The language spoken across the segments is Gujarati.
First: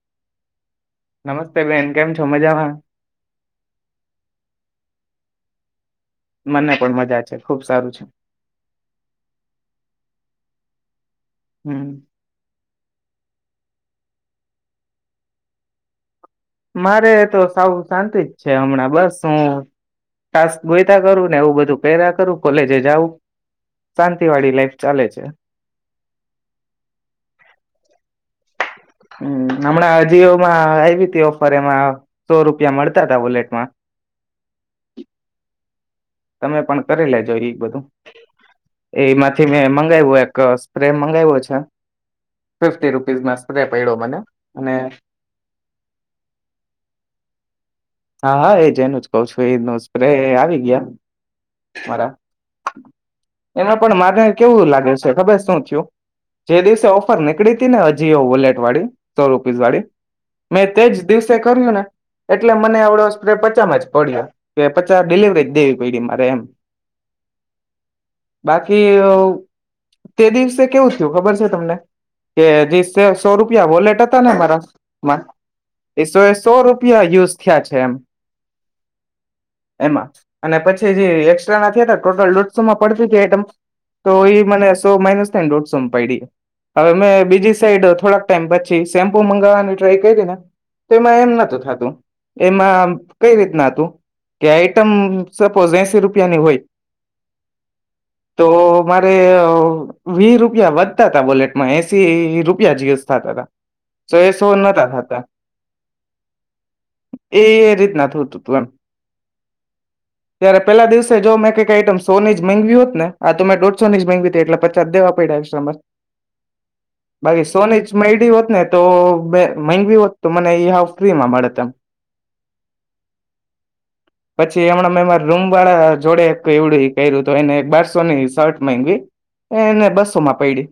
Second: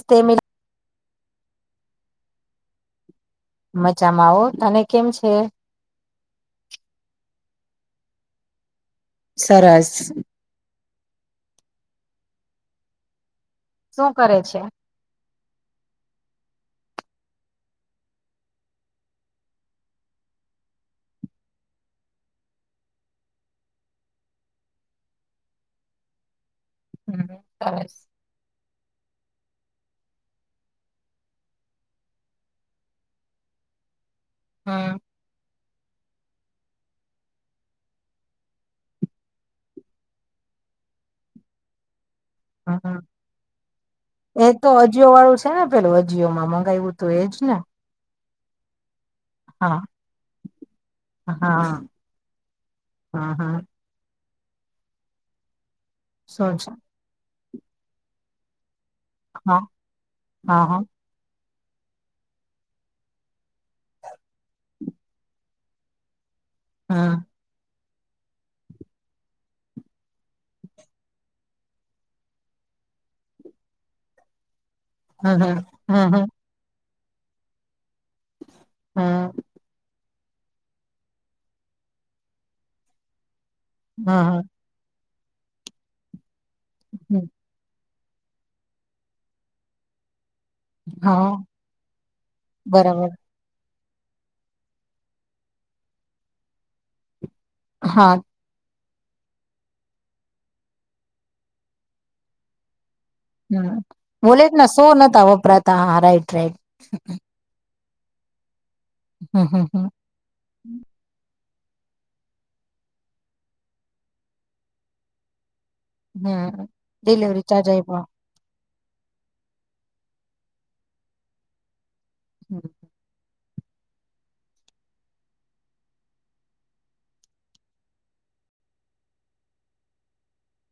સ્તે મેં નમસ્તે બેન. કેમ છો મજામાં? મજામાં હો. તને કેમ છે? મને પણ મજા છે. ખુબ સારું છે. સરસ હમ્મ. શું કરે છે? મારે તો સાવ શાંતિ જ છે હમણાં. બસ હું ટાસ્ક ગોયતા કરું ને એવું બધું પેરા કરું, કોલેજે જાઉં, શાંતિવાળી લાઈફ ચાલે છે. હમ સરસ હમ્મ. હમણાં અજીઓમાં આયવી તી ઓફર એમાં સો રૂપીયા મળતા તા બુલેટમાં. હમ્મ. તમે પણ કરી લેજો ઈ બધું. એ-એમાંથી મેં મંગાયવું એક સ્પ્રે મંગાયવો છે. ફિફ્ટી હમ રૂપીઝમાં સ્પ્રે પડ્યો મને એ તો અને અજીિયો વાળું છે ને પેલું અજીિયો માં મગાવું તો એજ ને હા હા એજ એનું જ ક છું એ ન હા. સ્પ્રે આવી યા હા મારા હા હા એમાં પણ મારે કેવું લાગે છે ખબર શું થયું શું જે છે દિવસે ઓફર ને પનીકડી હતી ને હજીઓ બુલેટ વાળી સો રૂપીસ હા વાળી હા મે હા તે જ દિવસે કર્યું ને એટલે મને આવડો સ્પ્રે પચામાં જ પડ્યો કે પચાસ ડિલવરી દેવી પડી મારે એમ હા બાકી તે દિવસે કેવું થયું ખબર છે તમને કે જે સો રૂપિયા વોલેટ હતા ને મારા હમ હમ. હમ એો સો ર યુઝ થયા છે એમ હા અને પછી જે ોટલટમાં પતીમ તો એ હમ મને સો માઇનસ એ રોટ સોમપાઈડી હવે મેં હમ બીજી સાઈડ હતી થોડાક ટાઈમ પછી સેમ્પુ મંગાવવાની ટ્રાય કરીે ને તો એમાં એમ હા નતું થતું એમાં બરાબર કઈ રીતના હતું કે આઈટમ સપોઝ એસી રૂપ ની હોય હા તો મારે વી રૂપિયા વધતા ત વોલેટમાં એસી રૂપિયા જ થતા હતા હમ સો એ બુલેટના સો થતા નતા વપરાતા હા રાઈટ રાઈટ ના થ હતું તું એમ હમ હા હા તો મે કઈ આઈટમ સો ની જગાવી હોત ને આ તો મેંઢસો ની જગી એટલે પચ દવા પડ્યાર હમ ડેલવરી ચાર્જ આઈપ જ મયડી હોત ને તો બે માઇન્ડ બી હોત તો મને એ હ ફ્રી માં મળે ત હમ પછી હમણાં મે રૂમ વાળા જોડે એક એવડું કર્યું તો એને બારસોની શર્ટ ગવી એને બસો માં પૈડી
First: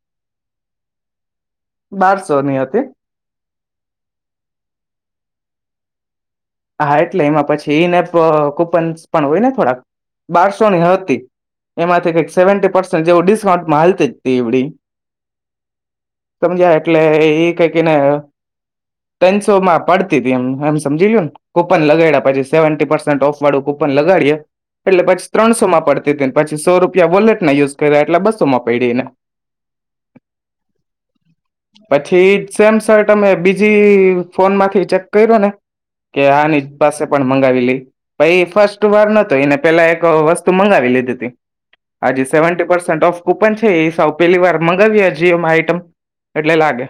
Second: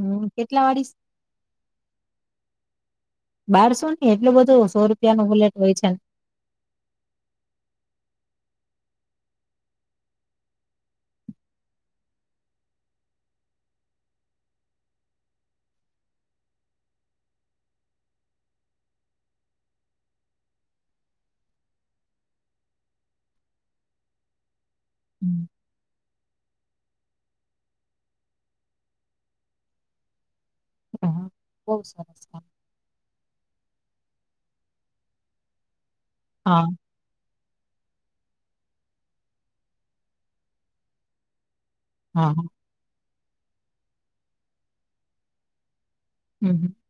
હમ કેટલા વાળીશ બારસો ની હતી બારસો ની એટલું બધું સો રૂપિયા ન બુલેટ હોય છે હા એટલે એમાં પછી નેપ કુપન પણ હોય ને થોડાક બારસોની હતી એમાંથી કઈક સેવન્ટ પસ જેવ ડિસ્કાઉન્ટમાં હાલતી જ એડી સમજ્યા એટલે એ કઈક એને તનસોમાં પડતી હતી એમ એમ સમજી ગય ને કુપન લગા્યા પછી સેવી પસેન્ટ ઓફ વાળું કુપન લગાડીએ એટલે પછી હમ. ત્રણસો માં પડતી હતીને પછી સો રૂપિયા વોલેટ ના યુઝ કર્યા એટલે બસોમાં પડીને હા બહુ સરસ પછી કામ સેમસટ અમે બીજ બીજી ફોન માંથી ચેક કર્યો ને કે આ ની હા પાસે પણ મંગાવી લી પ ફર્સ્ટ વાર નતો એને પેલા એક વસ્તુ મંગાવી લીધી હતી હા સેવન્ટટીસેન્ટ ઓફ કુંપન છે એ સા પેલી વાર મગાવ જમ આઈટમ હમ એટલે હમ. લાગે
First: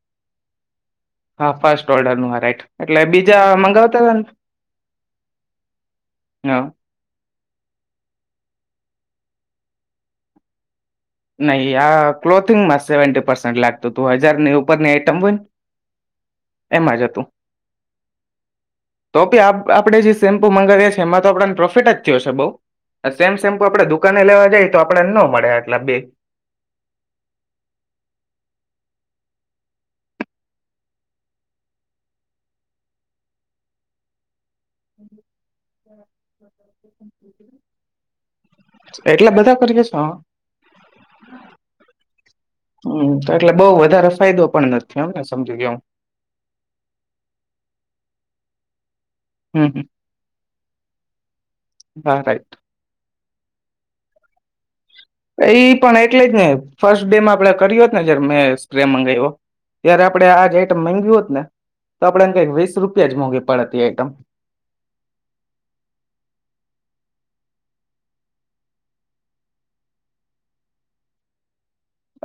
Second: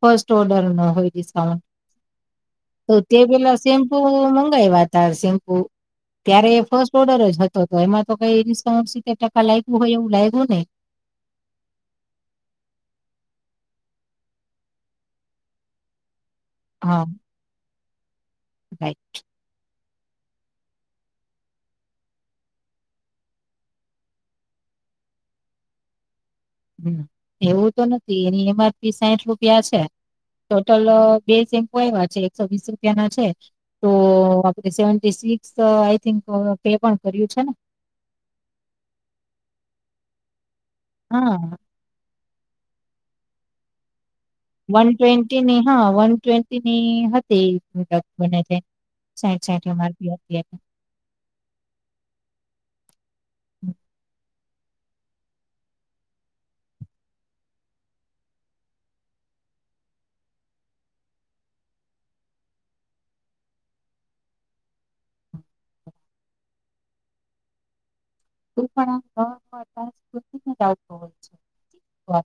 ફર્સ્ટ ઓર્ડર નો હોય હા ડિસ્કાઉન્ટ ફસ્ટ ઓર્ડર નું આ રાઈટ તો એટલે તે બીજા પેલા શેમ્પુ મંગાવતા હતા મંગાવ્યા હતા શેમ્પુ ત્યારે ને હા ફર્સ્ટ ઓર્ડર જ હતો તો એમાં તો કઈ ઇન્ઉન્ રીતે ટકા લાગું હોય એવું લાગવ્યુંું ને નહીં આ ક્લોથિંગમાં સેવન્ટી પસેન્ટ લાગતું તું હજારની ઉપરની આઈટમ હોય ને એમાં હા જ હતું રાઈટ તો કેી આપ આપણે જે સેમ્પુ મંગાવીએ છ છે એમાં તો આપને પ્રોફિટ જ થયો છે બઉ સેમ સેમ્પુ આપડે દુકાને લેવા જાય તો આપડને ન મળે આટલા બે હ એવું તો નથી એની એમ આરપી સાઠ રૂપિયા છે ટોટલ બે સેમ્પો એવા છે એકસો વીસ રૂપિયા ના છે તો આપડ સેવ સિક ને એટલા બધા કરીએ હા હા હમ તો એટલે બઉ વધારે ફાયદો પણ વન નથી એમ ને સમજી ટ્વેન્ટીની ગયો હું હા વન ટ્વેન્ટીની હતી બને છે સાઈડ સાટ હમ હમ મારતી હા રાઈટ હમ એઈ પણ એટલે જ ને ફર્સ્ટ ડેમાં આપણે કર્યોત ને જયારે મેં સ્પ્રે મગાવ્યો તય્યારે આપડે આજ આઈટમ મગી હોત ને તો આપડેને કઈક વીસ રૂપિયા જ મોંઘી પડતી આઈટમ હોય છે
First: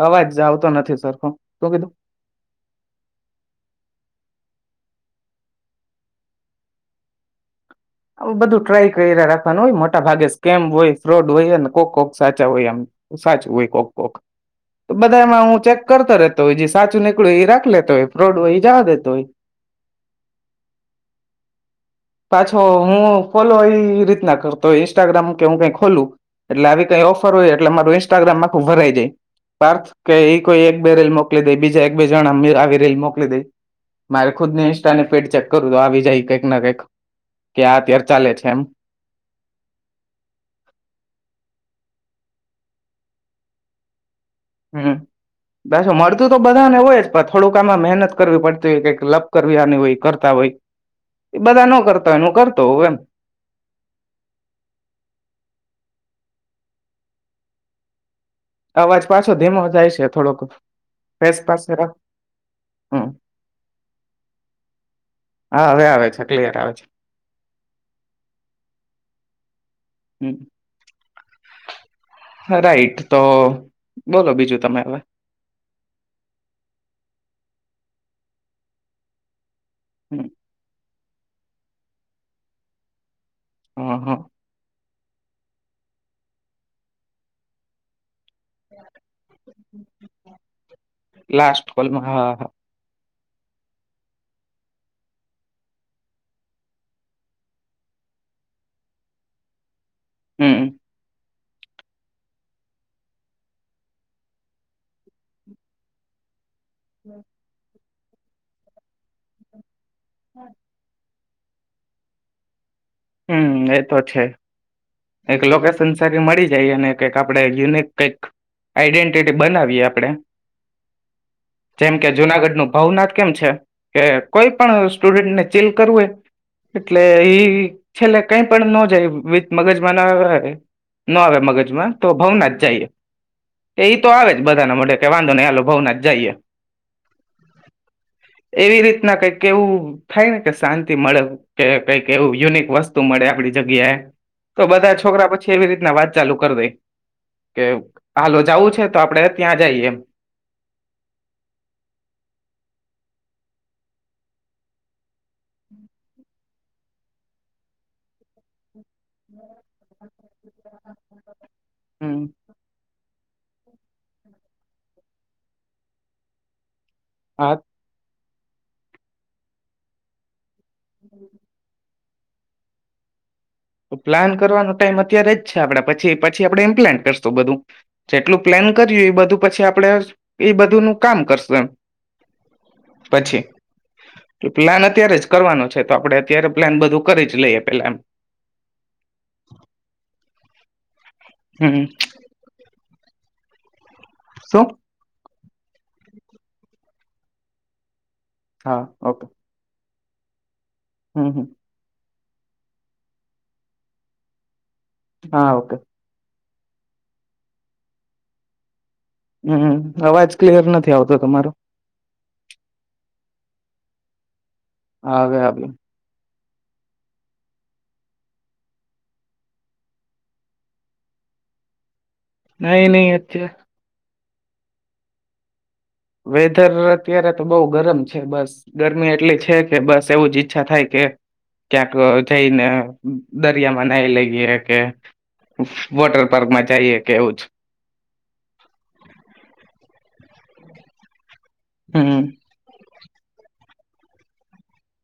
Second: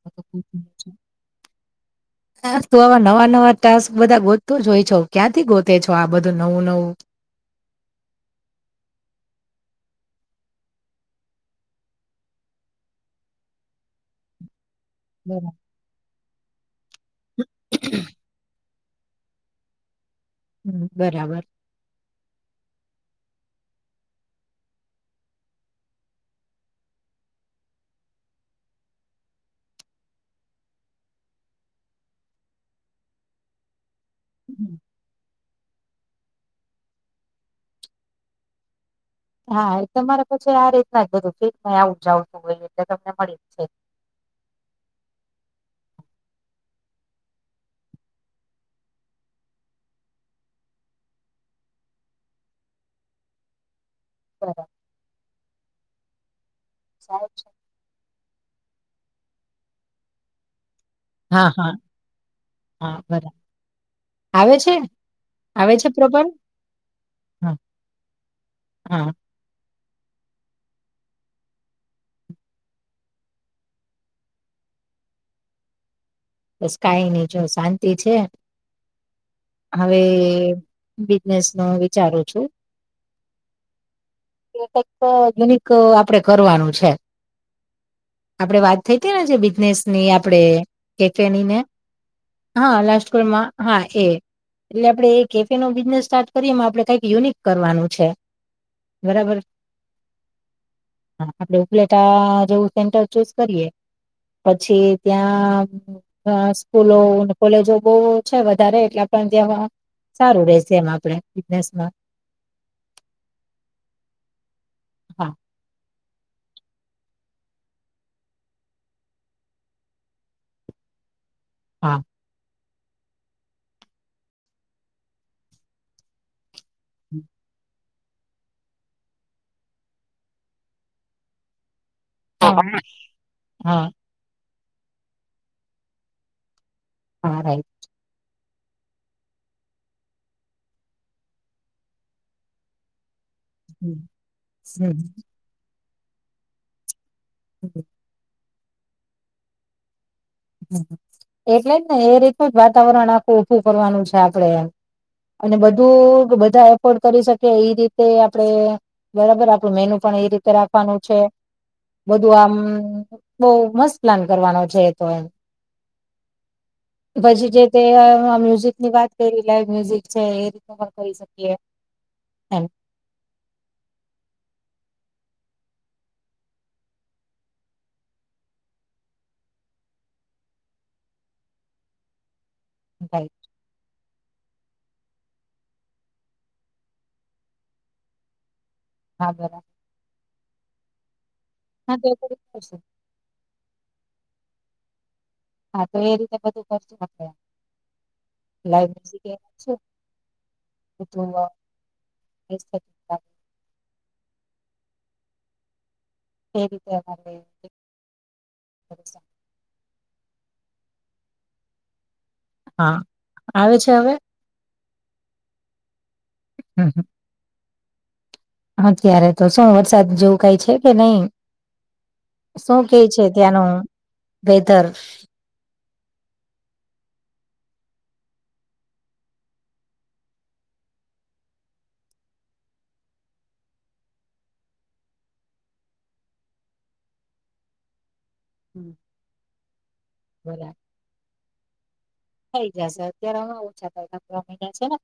અવાજ આવતો નથી સરખો શું કીધું આવા નવા નવા ટાસ્ક બધા તું જોઈ છો ક્યાંથી ગોતે છો આ બધું નવું નવું આવ બધું ટ્રાય કરી રાખવાનું હોય મોટા ભાગે સ્કેમ હોય ફ્રોડ હોય કોક કોક સાચા હોય આમ સાચું હોય કોક કોક તો બધા એમાં બરાબર. હું ચેક કરતો રતો તો સાચું નીકળું એ રાખ લેતો હોય પ્રોડો જા દ તય હમ બરાબર પાછો હું ફોલો એ રીતના કરતો ઈન્સ્ટાગ્રામ કે હું કઈ ખોલું એટલે આવી કઈ ઓફર હોય એટલે મારું ઈન્સ્ટાગ્રામ આખું ભરાઈ જાય પાર્થ કે એ કોઈ એક બે રીલ મોકલી દે બીજા એક બે જણા આવી રીલ મોકલી દે મારે ખુદ નેષઠ અને પેટ ચક કરું તો આવી જાય કંઈક ના કંઈક કે આ અત્યારે ચાલે છે એમ હા એલે મારે પછી આ રીતના જ બધું ક ન આવુંજાવતું હોય એટલે તમને મળી જ છે હમ દછો મળતું તો બધાને હોય જ પણ થોડુંક આમાં મહેનત કરવી પડતી હોય કઈક લપ કરની હોય કરતા હોય એ બધા ન કરતા હોય ન કરતો હો એમ હા સહે છે અવાજ પાછો ધીમો જાય છે થોડોક ફેસ હા પાસે હા રાખ હા હમ બરાબર આવે છે હા આવે હવે છે પ્રોપર ક્લિયર આવે છે હા હા હમ રાઈટ તો બોલો બીજું તમે હવે તો સ્કાય ની જો શાંતિ છે હવે બિઝનેસ નો વિચારું છું હ હા નિક આપડે કરવાનું છે આપડણે વાત થઈ હતી ને જે બિઝનેસની આપડે લાસ્ટ કોલમાં હા હા રાજકોટમાં હા એ એટલે આપડે એ કેફે નો બિઝનેસ સ્ટાર્ટ કરીએ આપડે કઈક યુનિક કરવાનું છે બરાબર હમ હા આપડે ઉપલેટા જેવું સેન્ટર ચૂઝ કરીએ પછી ત્યાં [unintelligible] સ્કૂલો કોલેજો બહ છે વધારે એટલા પણ ત્યાં સારું રેશે એમ આપડે બગનેસમાં હમ એ તો છે હા એક લોકેશન મળી જઈ અને કક આપણેે યુનિક કઈક આઈડેન્ટિટી બનાવીએ આપણેે જેમ હા કે જુનાગઢ નું ભાવનાથ કેમ છે કે કોઈ પણ સ્ટુડન્ટને ચીલ કરવું એ એટલે એ છેલ્લે કઈ પણ ન જાય મગજમાં ના આવે ન આવે મગજમાં તો ભઉાવ ના જ જઈએ હા એ તો આવે જ બધાના માટે કે વાંધો નહી આાલો ભાવ ના જઈએ હા રાઈટ એવી રીતના કંઈક એવું થાય ને કે શાંતિ મળે કે કઈક એવું યુનિક વસ્તુ મળે આપડી જગ્યા હમ તો હમ બધા છોકરા પછી રીતના અવાજ ચાલુ કરી દે. કે હાલ જાવું છે. તો આપણેે ત્યાં જઈએ. એટલે જ ને એ રીતનું જ વાતાવરણ આખું ભું કરવાનું છે આપડે અને બધું બધા એફોર્ડ કરી શકીએ એ રીતે આપડે બરાબર આપણું મેનુ પણ એ રીતે રાખવાનું છે. હમ બધું આમ બહ મસ્ત પ્લાન કરવાનો છે. તો. ભજી હા જે તે હ આ મ્યુઝિક ની વાત કરી લાઈવ મ્યુઝિક છે. સફર કરી શકીએ. [inaudible] પ્લાન કરવાનો ટાઈમ અત્યારે જ છે આપણે પછી પછી આપડણે ઇમ્પ્લાન કરશું બધું જેટલું પ્લાન કર્યું એ બધું પછી આપણે એ બધું નું કામ કરશું એ. થાય પછે. પ્લાન અત્યારે જ કરવાનો છે તો આપડે અત્યારે પ્લાન બધું કરી જ લઈએ પેલા એમ. હા બરા. હમ હાશે. શું. હા તો એ રીતે બધું કરચું. [inaudible] હા ઓકે હમ હમ [unintelligible] એ. હા ઓકે. તેરીવા લ. હમ્મ. અવાજ ક્લિયર નથી આવતો તમારો. હા આવે છે હવે. હાવે હ ભી. હમ્મ હ. હાત્યારે તો શું વરસાદ જેવું કઈ છે કે નહી. શું નહી કે નહી છે અત્યારે ત્યાંનું. વેદર. વેધર અત્યારે તો બહુ ગરમ છે બસ ગરમી એટલી છે કે બસ એવું જ ઈચ્છા થાય કે ક્યાંક જઈને દરિયામાં નાઈ લઈએ કે વોટર પાર્કમાં જઈએ કે એવું જ. હમ્મ. બરા. હમ થઈ જશે અત્યારે હ. છેને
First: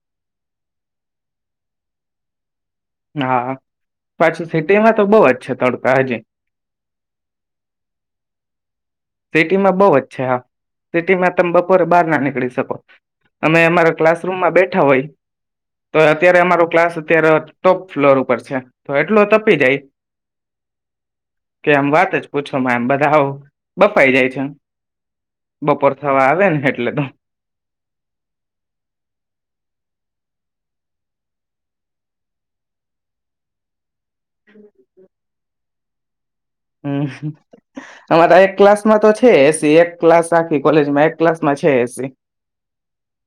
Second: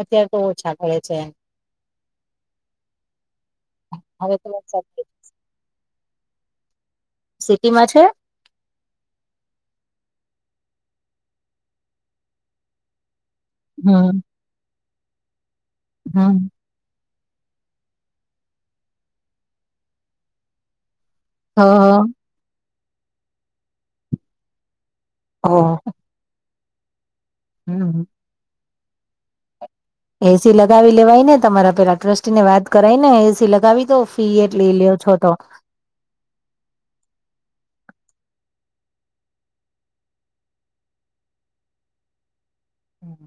અત્યારે તો ઓછા કરે છે. હા હવે તો પાછું વરસાદ સિટીમાં તો બઉ જ છે તડકા હજી. સિટીમાં છે? સિટીમાં બહ જ છે હા સિટીમાં તમે બપોરે બહાર ના નીકળી શકો અમે અમારા હમ ક્લાસરૂમમાં બેઠા હોય [unintelligible] તો હમ અત્યારે અમારો ક્લાસ અત્યાર ટોપ ફ્લોર ઉપર છે તો એટલો તપી જાય હ હ કે એમ વાત જ પૂછો મા બધા હો બફાઈ જાય છે બપોર થવા આવે એટ એટલે તો હમ્મ એસી લગાવી લેવાય ને તમારા પેલા ટ્રસ્ટી ને વાત કરાય ને એસી લગાવી દો પી એટ લઈ લે્યો છો તો હમ્મ અમારા એક ક્લાસમાં તો છે એસી એક ક્લાસ આખી કોલેજમાં એક ક્લાસમાં છે એસી હમ્મ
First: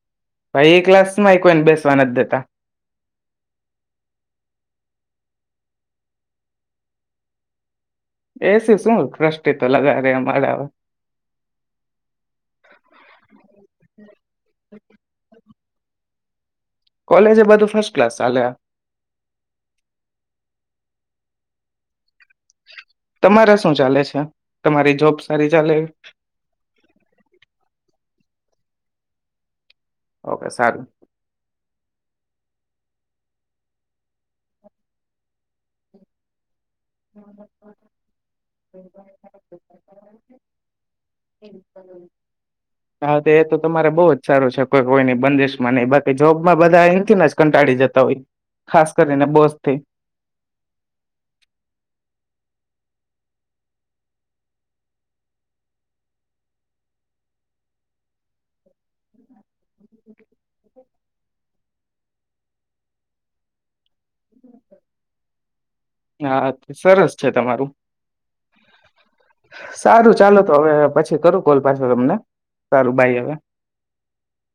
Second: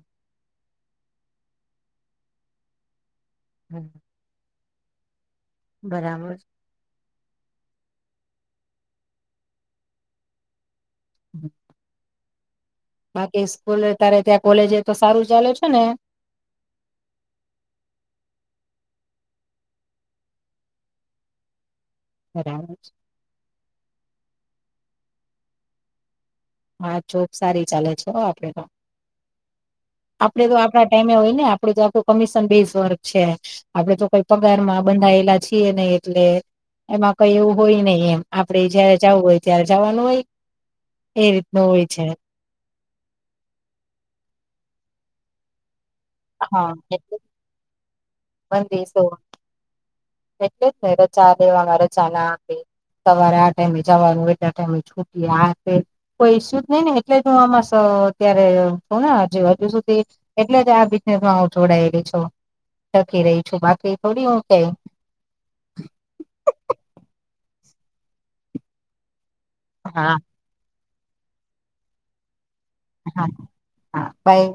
ભાઈ એ ક્લાસમાં ય કોઈને બેસવા નથ દેતા. હમ્મ બરાબર એસી શું ક્રષ્ટિ તો લગા રે અમારા હમ્મ છેને કોલેજ એ બધું ફસ્ટ ક્લાસ ચાલ્યા. બરાબર તમારા શું ચાલે છે? તમારી જોબ સારી ચાલે? હા જોબ સારી ચાલે છે વો આપડે તો. આપડે ઓકે તો સારું આપણા ટાઈમે હોય ને આપ આપડુ તો આખું કમિશન બેઝ વર્ક છે આપડે તો કોઈ પગારમાં બંધાયેલા છીએ નહી એટલે એમાં કઈ એવું હોય નહિ એમ આપડે જયારે જાવું હોય ત્યારે જવાનું હોય એ રીતનું હોય છે હા તો એ તો તમારે બહ જ સારું છે. કોઈ કોઈ ની બંદીશમાં નઈ [unintelligible] કે જોબમાં બધા અહીં થીન જ કંટાળી જતા હોય. ખાસ બંદીસો કરીને બોસ થી એટલેજ ને રજા દેવામાં રજ [unintelligible] ના આપે સવારે આ ટાઈમે જવાનું એટલા ટાઈમે છૂટીયે આ તે કોઈ ઈશુ જ નહી ને એટલે તો હું આમાં સ અત્યારે છું ને હજ હજુ સુધી એટલે જ આ બિઝનેસમાં હ જોડાયેલી છું. ટકી રહી છું બાકી થોડી હું કઈ હા સરસ છે તમારું હા સારું ચાલો તો હવે પછી કરું કોલ પાછો તમને સારું બાય હા હવે હા પાઈ